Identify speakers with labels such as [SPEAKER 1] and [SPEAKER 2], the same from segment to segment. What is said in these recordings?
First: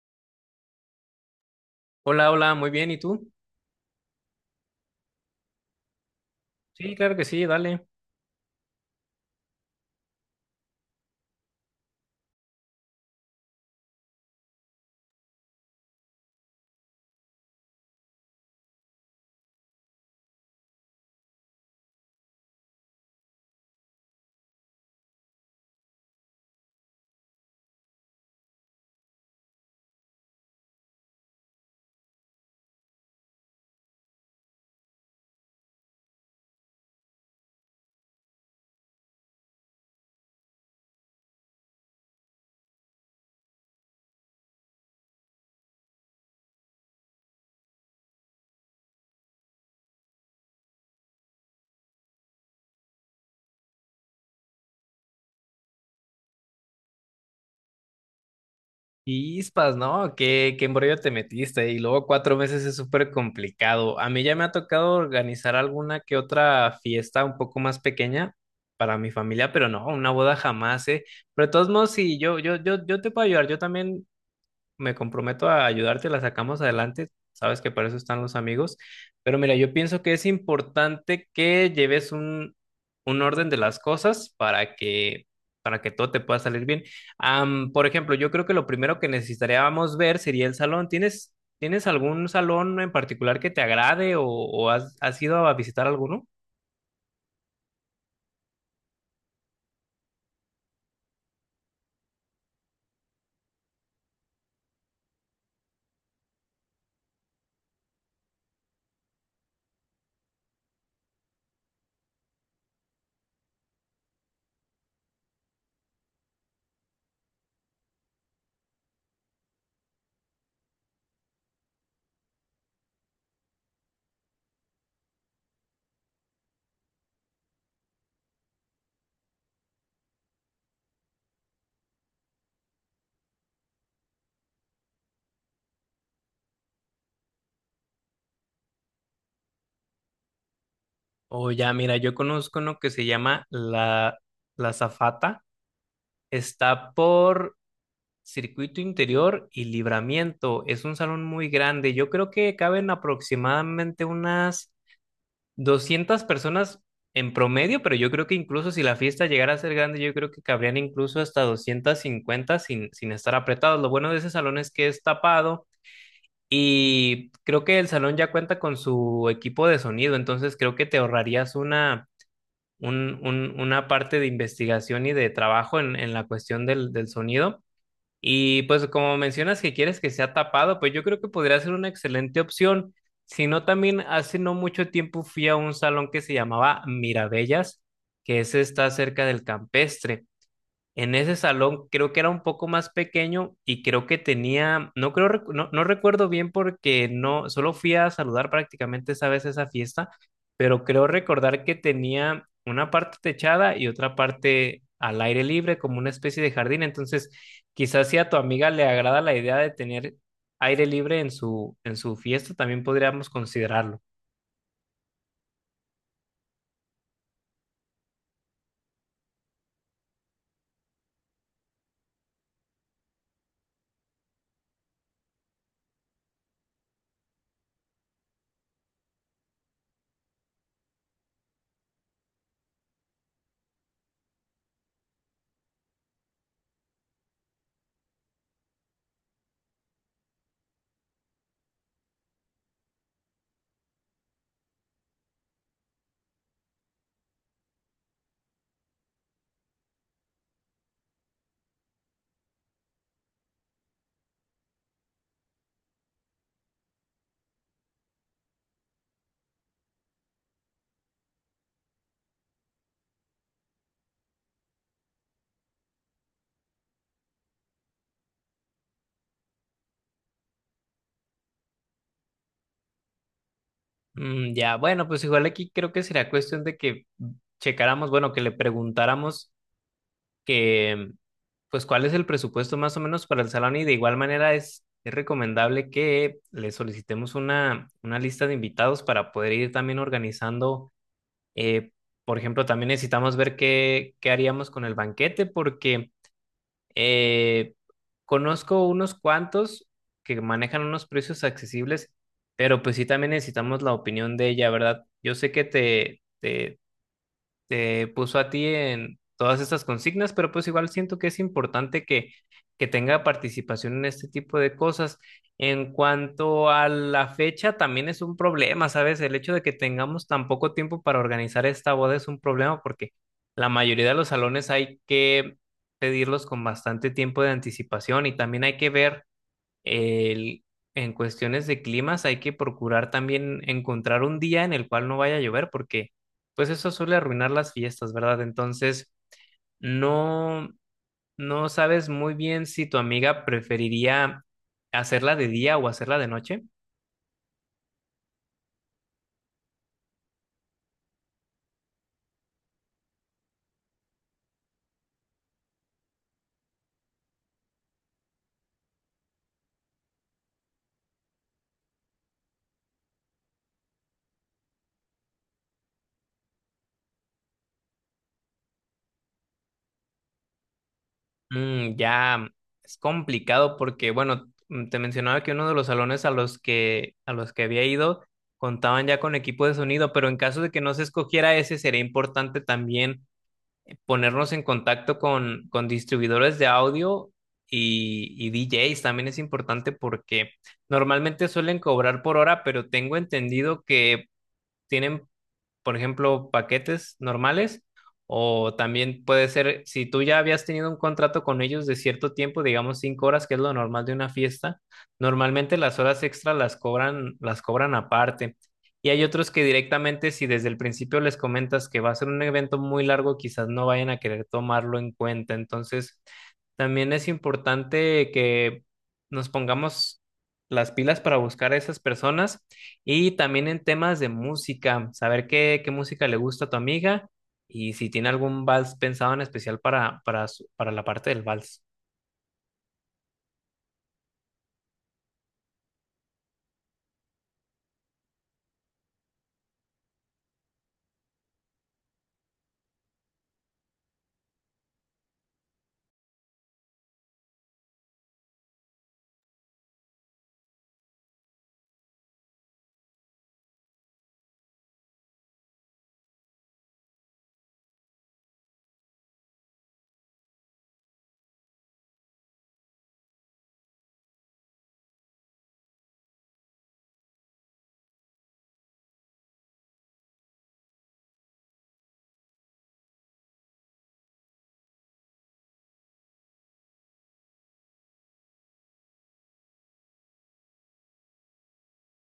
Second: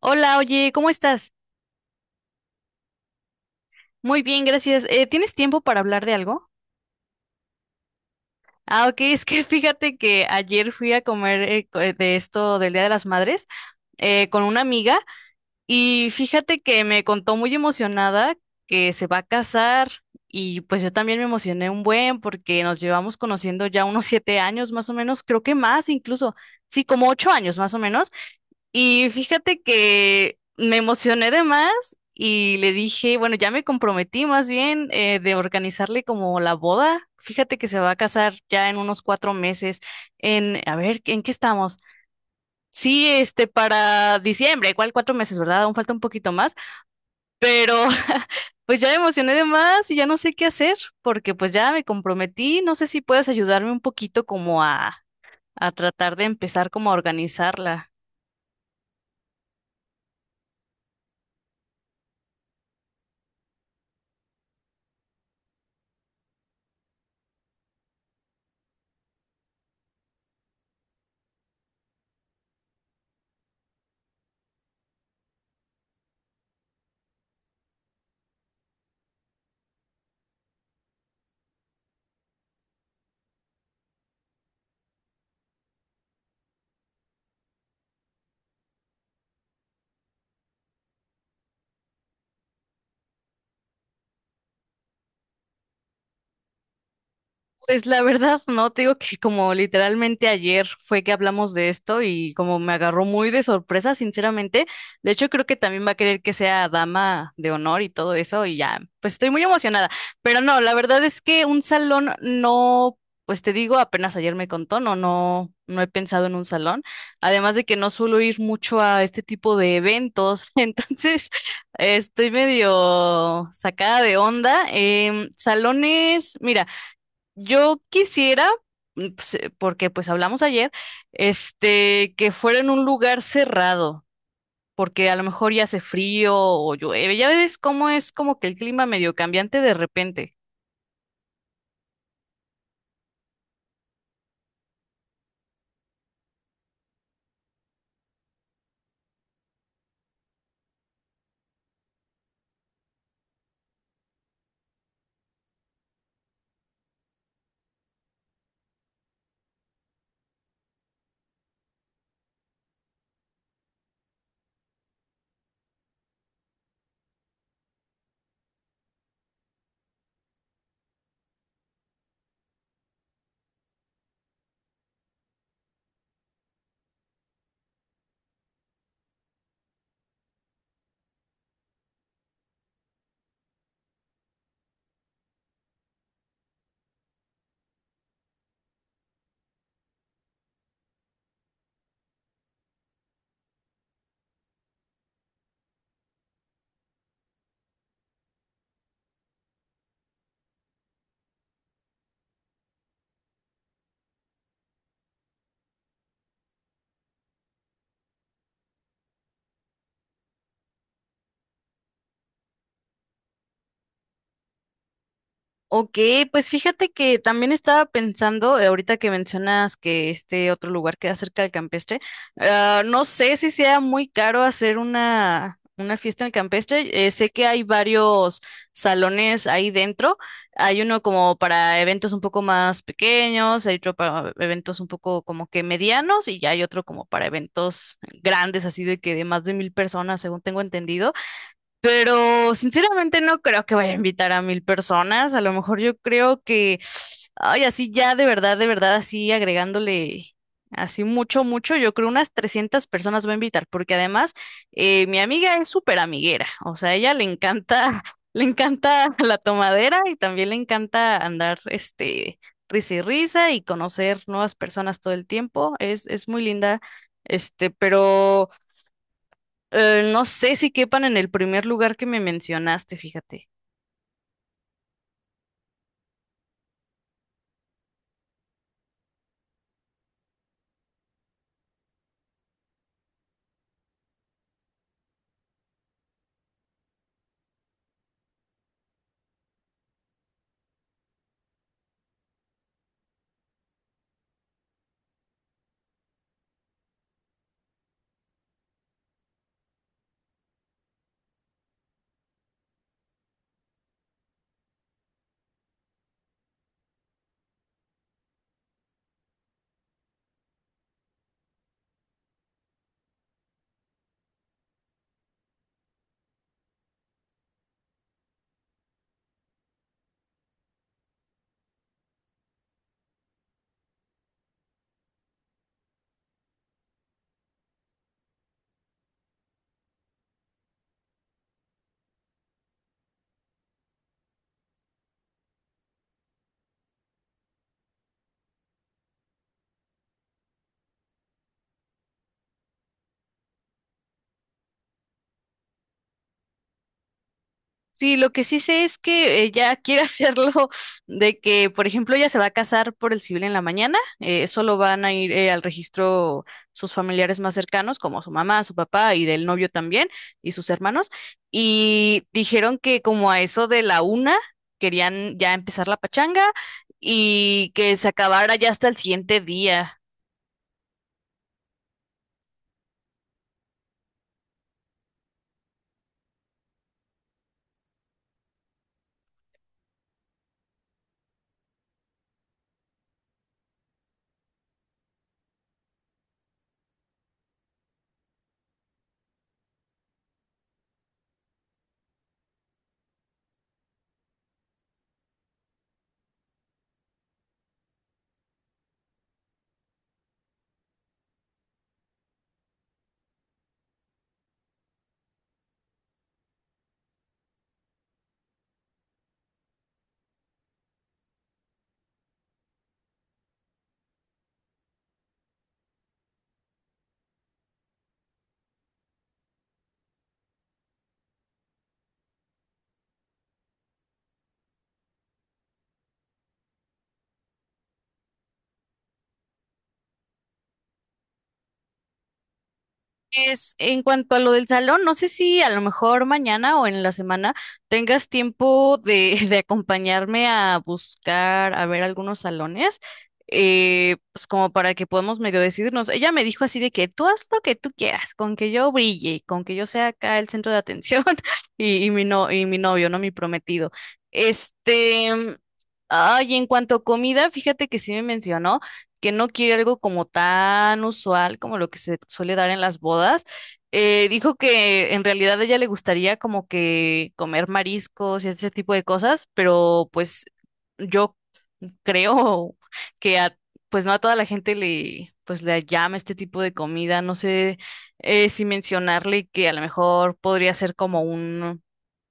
[SPEAKER 1] Hola, oye, ¿cómo estás?
[SPEAKER 2] Hola, hola, muy bien, ¿y tú?
[SPEAKER 1] Muy bien, gracias. ¿Tienes tiempo para hablar de algo?
[SPEAKER 2] Sí, claro que sí, dale.
[SPEAKER 1] Ok, es que fíjate que ayer fui a comer de esto del Día de las Madres con una amiga y fíjate que me contó muy emocionada que se va a casar y pues yo también me emocioné un buen porque nos llevamos conociendo ya unos 7 años más o menos, creo que más incluso, sí, como 8 años más o menos. Y fíjate que me emocioné de más y le dije, bueno, ya me comprometí más bien de organizarle como la boda. Fíjate que se va a casar ya en unos 4 meses. En, a ver, ¿en qué estamos? Sí, para diciembre, igual 4 meses, ¿verdad? Aún falta un poquito más, pero pues ya me emocioné de más y ya no sé qué hacer porque pues ya me comprometí. No sé si puedes ayudarme un poquito como a tratar de empezar como a organizarla.
[SPEAKER 2] Chispas, ¿no? ¿Qué embrollo te metiste. Y luego 4 meses es súper complicado. A mí ya me ha tocado organizar alguna que otra fiesta un poco más pequeña para mi familia, pero no, una boda jamás, ¿eh? Pero de todos modos, sí, yo te puedo ayudar. Yo también me comprometo a ayudarte, la sacamos adelante. Sabes que para eso están los amigos. Pero mira, yo pienso que es importante que lleves un orden de las cosas para que todo te pueda salir bien. Por ejemplo, yo creo que lo primero que necesitaríamos ver sería el salón. ¿Tienes algún salón en particular que te agrade o has ido a visitar alguno?
[SPEAKER 1] Pues la verdad, no, te digo que como literalmente ayer fue que hablamos de esto y como me agarró muy de sorpresa, sinceramente. De hecho, creo que también va a querer que sea dama de honor y todo eso y ya, pues estoy muy emocionada. Pero no, la verdad es que un salón no, pues te digo, apenas ayer me contó, no, no, no he pensado en un salón. Además de que no suelo ir mucho a este tipo de eventos, entonces estoy medio sacada de onda. Salones, mira. Yo quisiera, porque pues hablamos ayer, que fuera en un lugar cerrado, porque a lo mejor ya hace frío o llueve, ya ves cómo es como que el clima medio cambiante de repente.
[SPEAKER 2] O ya, mira, yo conozco uno que se llama La Zafata. Está por Circuito Interior y Libramiento. Es un salón muy grande. Yo creo que caben aproximadamente unas 200 personas en promedio, pero yo creo que incluso si la fiesta llegara a ser grande, yo creo que cabrían incluso hasta 250 sin estar apretados. Lo bueno de ese salón es que es tapado y creo que el salón ya cuenta con su equipo de sonido, entonces creo que te ahorrarías una parte de investigación y de trabajo en la cuestión del sonido. Y pues como mencionas que quieres que sea tapado, pues yo creo que podría ser una excelente opción. Si no, también hace no mucho tiempo fui a un salón que se llamaba Mirabellas, que ese está cerca del Campestre. En ese salón creo que era un poco más pequeño y creo que tenía, no creo, no, recuerdo bien porque no, solo fui a saludar prácticamente esa vez esa fiesta, pero creo recordar que tenía una parte techada y otra parte al aire libre, como una especie de jardín. Entonces, quizás si a tu amiga le agrada la idea de tener aire libre en su fiesta, también podríamos considerarlo.
[SPEAKER 1] Ok, pues fíjate que también estaba pensando, ahorita que mencionas que este otro lugar queda cerca del campestre, no sé si sea muy caro hacer una fiesta en el campestre. Sé que hay varios salones ahí dentro. Hay uno como para eventos un poco más pequeños, hay otro para eventos un poco como que medianos y ya hay otro como para eventos grandes, así de que de más de 1,000 personas, según tengo entendido. Pero sinceramente no creo que vaya a invitar a 1,000 personas. A lo mejor yo creo que, ay, así ya de verdad, así agregándole así mucho, mucho, yo creo unas 300 personas va a invitar, porque además mi amiga es súper amiguera. O sea, a ella le encanta, le encanta la tomadera y también le encanta andar, risa y risa y conocer nuevas personas todo el tiempo. Es muy linda, pero... no sé si quepan en el primer lugar que me mencionaste, fíjate.
[SPEAKER 2] Mm, ya, bueno, pues igual aquí creo que será cuestión de que checáramos, bueno, que le preguntáramos que, pues, cuál es el presupuesto más o menos para el salón y de igual manera es recomendable que le solicitemos una lista de invitados para poder ir también organizando. eh, por ejemplo, también necesitamos ver qué, qué haríamos con el banquete porque eh, conozco unos cuantos que manejan unos precios accesibles, pero pues sí también necesitamos la opinión de ella, ¿verdad? Yo sé que te puso a ti en todas estas consignas, pero pues igual siento que es importante que tenga participación en este tipo de cosas. En cuanto a la fecha, también es un problema, ¿sabes? El hecho de que tengamos tan poco tiempo para organizar esta boda es un problema porque la mayoría de los salones hay que pedirlos con bastante tiempo de anticipación y también hay que ver el- en cuestiones de climas hay que procurar también encontrar un día en el cual no vaya a llover porque pues eso suele arruinar las fiestas, ¿verdad? Entonces, no, no sabes muy bien si tu amiga preferiría hacerla de día o hacerla de noche.
[SPEAKER 1] Sí, lo que sí sé es que ella quiere hacerlo de que, por ejemplo, ella se va a casar por el civil en la mañana, solo van a ir al registro sus familiares más cercanos, como su mamá, su papá y del novio también, y sus hermanos, y dijeron que como a eso de la 1 querían ya empezar la pachanga y que se acabara ya hasta el siguiente día.
[SPEAKER 2] Mm, ya es complicado porque, bueno, mm, te mencionaba que uno de los salones a los que había ido contaban ya con equipo de sonido, pero en caso de que no se escogiera ese, sería importante también ponernos en contacto con distribuidores de audio y DJs también es importante porque normalmente suelen cobrar por hora, pero tengo entendido que tienen por ejemplo, paquetes normales. O también puede ser, si tú ya habías tenido un contrato con ellos de cierto tiempo, digamos 5 horas, que es lo normal de una fiesta, normalmente las horas extras las cobran aparte. Y hay otros que directamente, si desde el principio les comentas que va a ser un evento muy largo, quizás no vayan a querer tomarlo en cuenta. Entonces, también es importante que nos pongamos las pilas para buscar a esas personas y también en temas de música, saber qué música le gusta a tu amiga y si tiene algún vals pensado en especial para la parte del vals.
[SPEAKER 1] Es en cuanto a lo del salón, no sé si a lo mejor mañana o en la semana tengas tiempo de, de acompañarme a buscar, a ver algunos salones, pues como para que podamos medio decidirnos. Ella me dijo así de que tú haz lo que tú quieras, con que yo brille, con que yo sea acá el centro de atención y mi no, y mi novio, no mi prometido. Este, mm, ay, en cuanto a comida, fíjate que sí me mencionó que no quiere algo como tan usual como lo que se suele dar en las bodas. Dijo que en realidad a ella le gustaría como que comer mariscos y ese tipo de cosas, pero pues yo creo que a, pues no a toda la gente le, pues le llama este tipo de comida. No sé si mencionarle que a lo mejor podría ser como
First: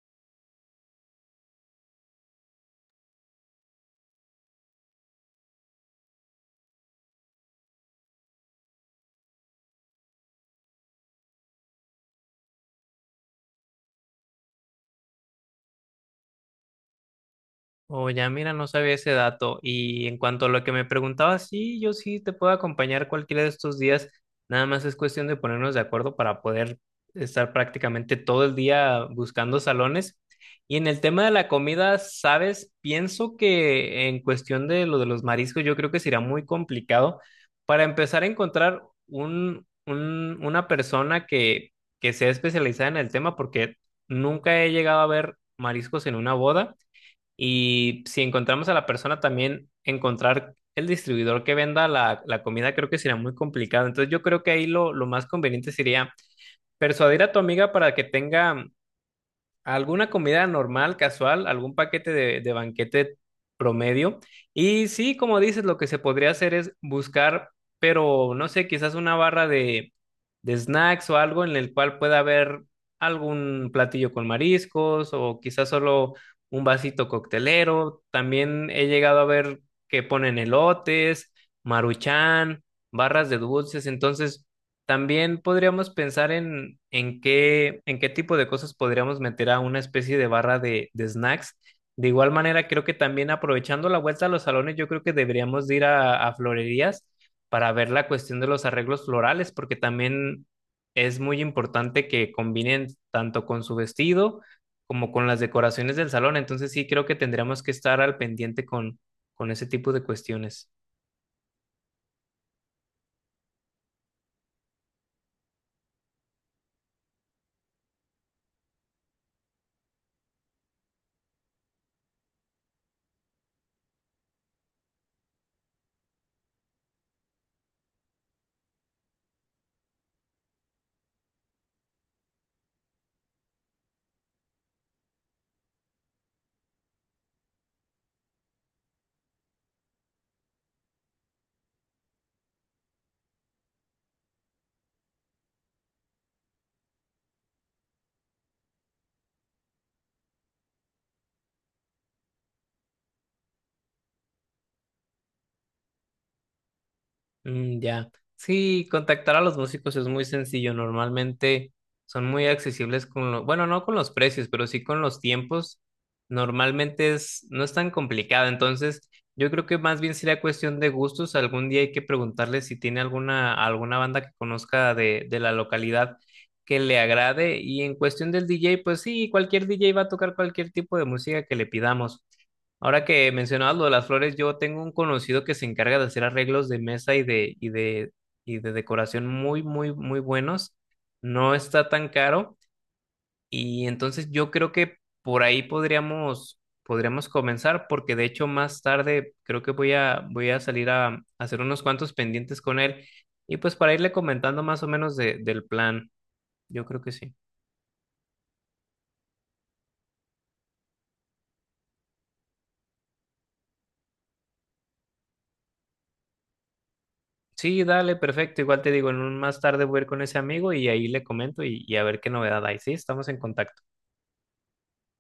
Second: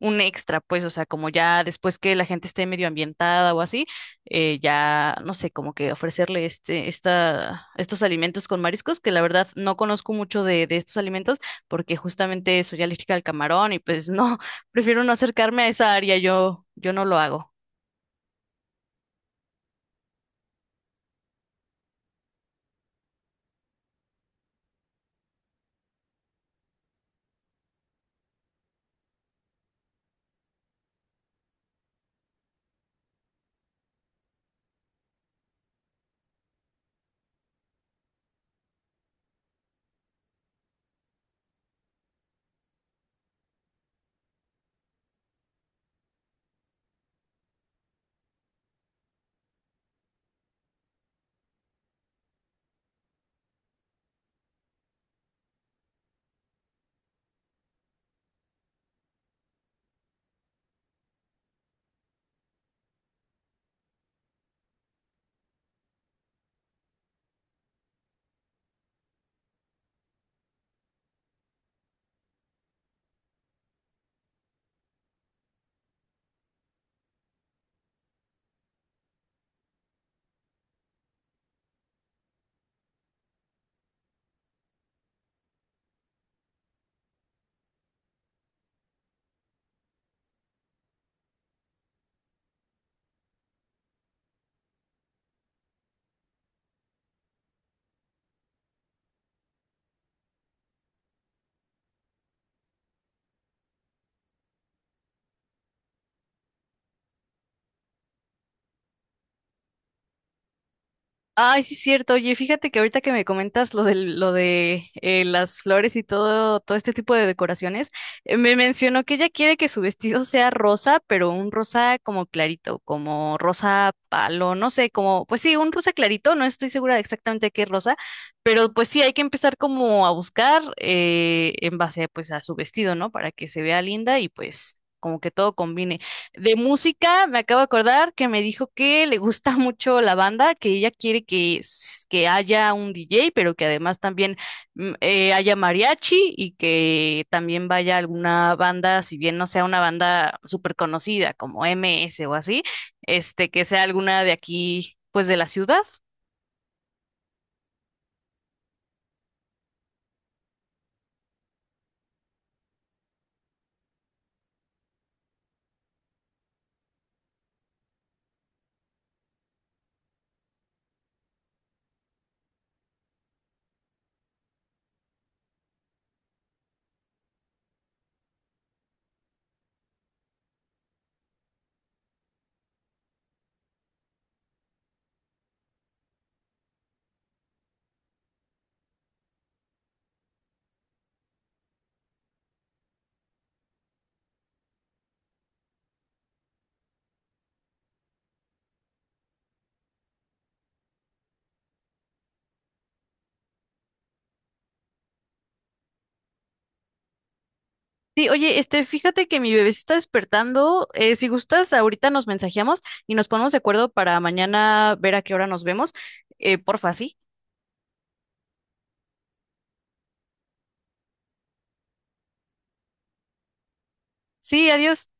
[SPEAKER 1] un extra, pues, o sea, como ya después que la gente esté medio ambientada o así, ya, no sé, como que ofrecerle estos alimentos con mariscos, que la verdad no conozco mucho de estos alimentos, porque justamente soy alérgica al camarón y pues no, prefiero no acercarme a esa área, yo no lo hago.
[SPEAKER 2] Oh, ya mira, no sabía ese dato. Y en cuanto a lo que me preguntabas, sí, yo sí te puedo acompañar cualquiera de estos días. Nada más es cuestión de ponernos de acuerdo para poder estar prácticamente todo el día buscando salones. Y en el tema de la comida, sabes, pienso que en cuestión de lo de los mariscos, yo creo que será muy complicado para empezar a encontrar una persona que sea especializada en el tema, porque nunca he llegado a ver mariscos en una boda. Y si encontramos a la persona, también encontrar el distribuidor que venda la comida creo que será muy complicado. Entonces yo creo que ahí lo más conveniente sería persuadir a tu amiga para que tenga alguna comida normal, casual, algún paquete de banquete promedio. Y sí, como dices, lo que se podría hacer es buscar, pero no sé, quizás una barra de snacks o algo en el cual pueda haber algún platillo con mariscos o quizás solo un vasito coctelero. También he llegado a ver que ponen elotes, maruchan, barras de dulces. Entonces, también podríamos pensar en qué tipo de cosas podríamos meter a una especie de barra de snacks. De igual manera, creo que también aprovechando la vuelta a los salones, yo creo que deberíamos de ir a florerías para ver la cuestión de los arreglos florales, porque también es muy importante que combinen tanto con su vestido como con las decoraciones del salón. Entonces sí, creo que tendríamos que estar al pendiente con ese tipo de cuestiones.
[SPEAKER 1] Ay, sí es cierto. Oye, fíjate que ahorita que me comentas lo de las flores y todo, todo este tipo de decoraciones, me mencionó que ella quiere que su vestido sea rosa, pero un rosa como clarito, como rosa palo, no sé, como, pues sí, un rosa clarito, no estoy segura de exactamente qué rosa, pero pues sí, hay que empezar como a buscar en base pues a su vestido, ¿no? Para que se vea linda y pues como que todo combine. De música, me acabo de acordar que me dijo que le gusta mucho la banda, que ella quiere que, que haya un DJ, pero que además también haya mariachi y que también vaya alguna banda, si bien no sea una banda súper conocida como MS o así, que sea alguna de aquí, pues de la ciudad.
[SPEAKER 2] Mm, ya. Sí, contactar a los músicos es muy sencillo. Normalmente son muy accesibles con lo, bueno, no con los precios, pero sí con los tiempos. Normalmente es, no es tan complicado. Entonces, yo creo que más bien sería cuestión de gustos. Algún día hay que preguntarle si tiene alguna banda que conozca de la localidad que le agrade. Y en cuestión del DJ, pues sí, cualquier DJ va a tocar cualquier tipo de música que le pidamos. Ahora que mencionabas lo de las flores, yo tengo un conocido que se encarga de hacer arreglos de mesa y de decoración muy, muy, muy buenos. No está tan caro. Y entonces yo creo que por ahí podríamos comenzar, porque de hecho más tarde creo que voy a salir hacer unos cuantos pendientes con él. Y pues para irle comentando más o menos del plan, yo creo que sí.
[SPEAKER 1] Sí, oye, fíjate que mi bebé se está despertando. Si gustas, ahorita nos mensajeamos y nos ponemos de acuerdo para mañana ver a qué hora nos vemos. Porfa, sí.
[SPEAKER 2] Sí, dale, perfecto. Igual te digo, en un más tarde voy a ir con ese amigo y ahí le comento y a ver qué novedad hay. Sí, estamos en contacto.
[SPEAKER 1] Sí, adiós.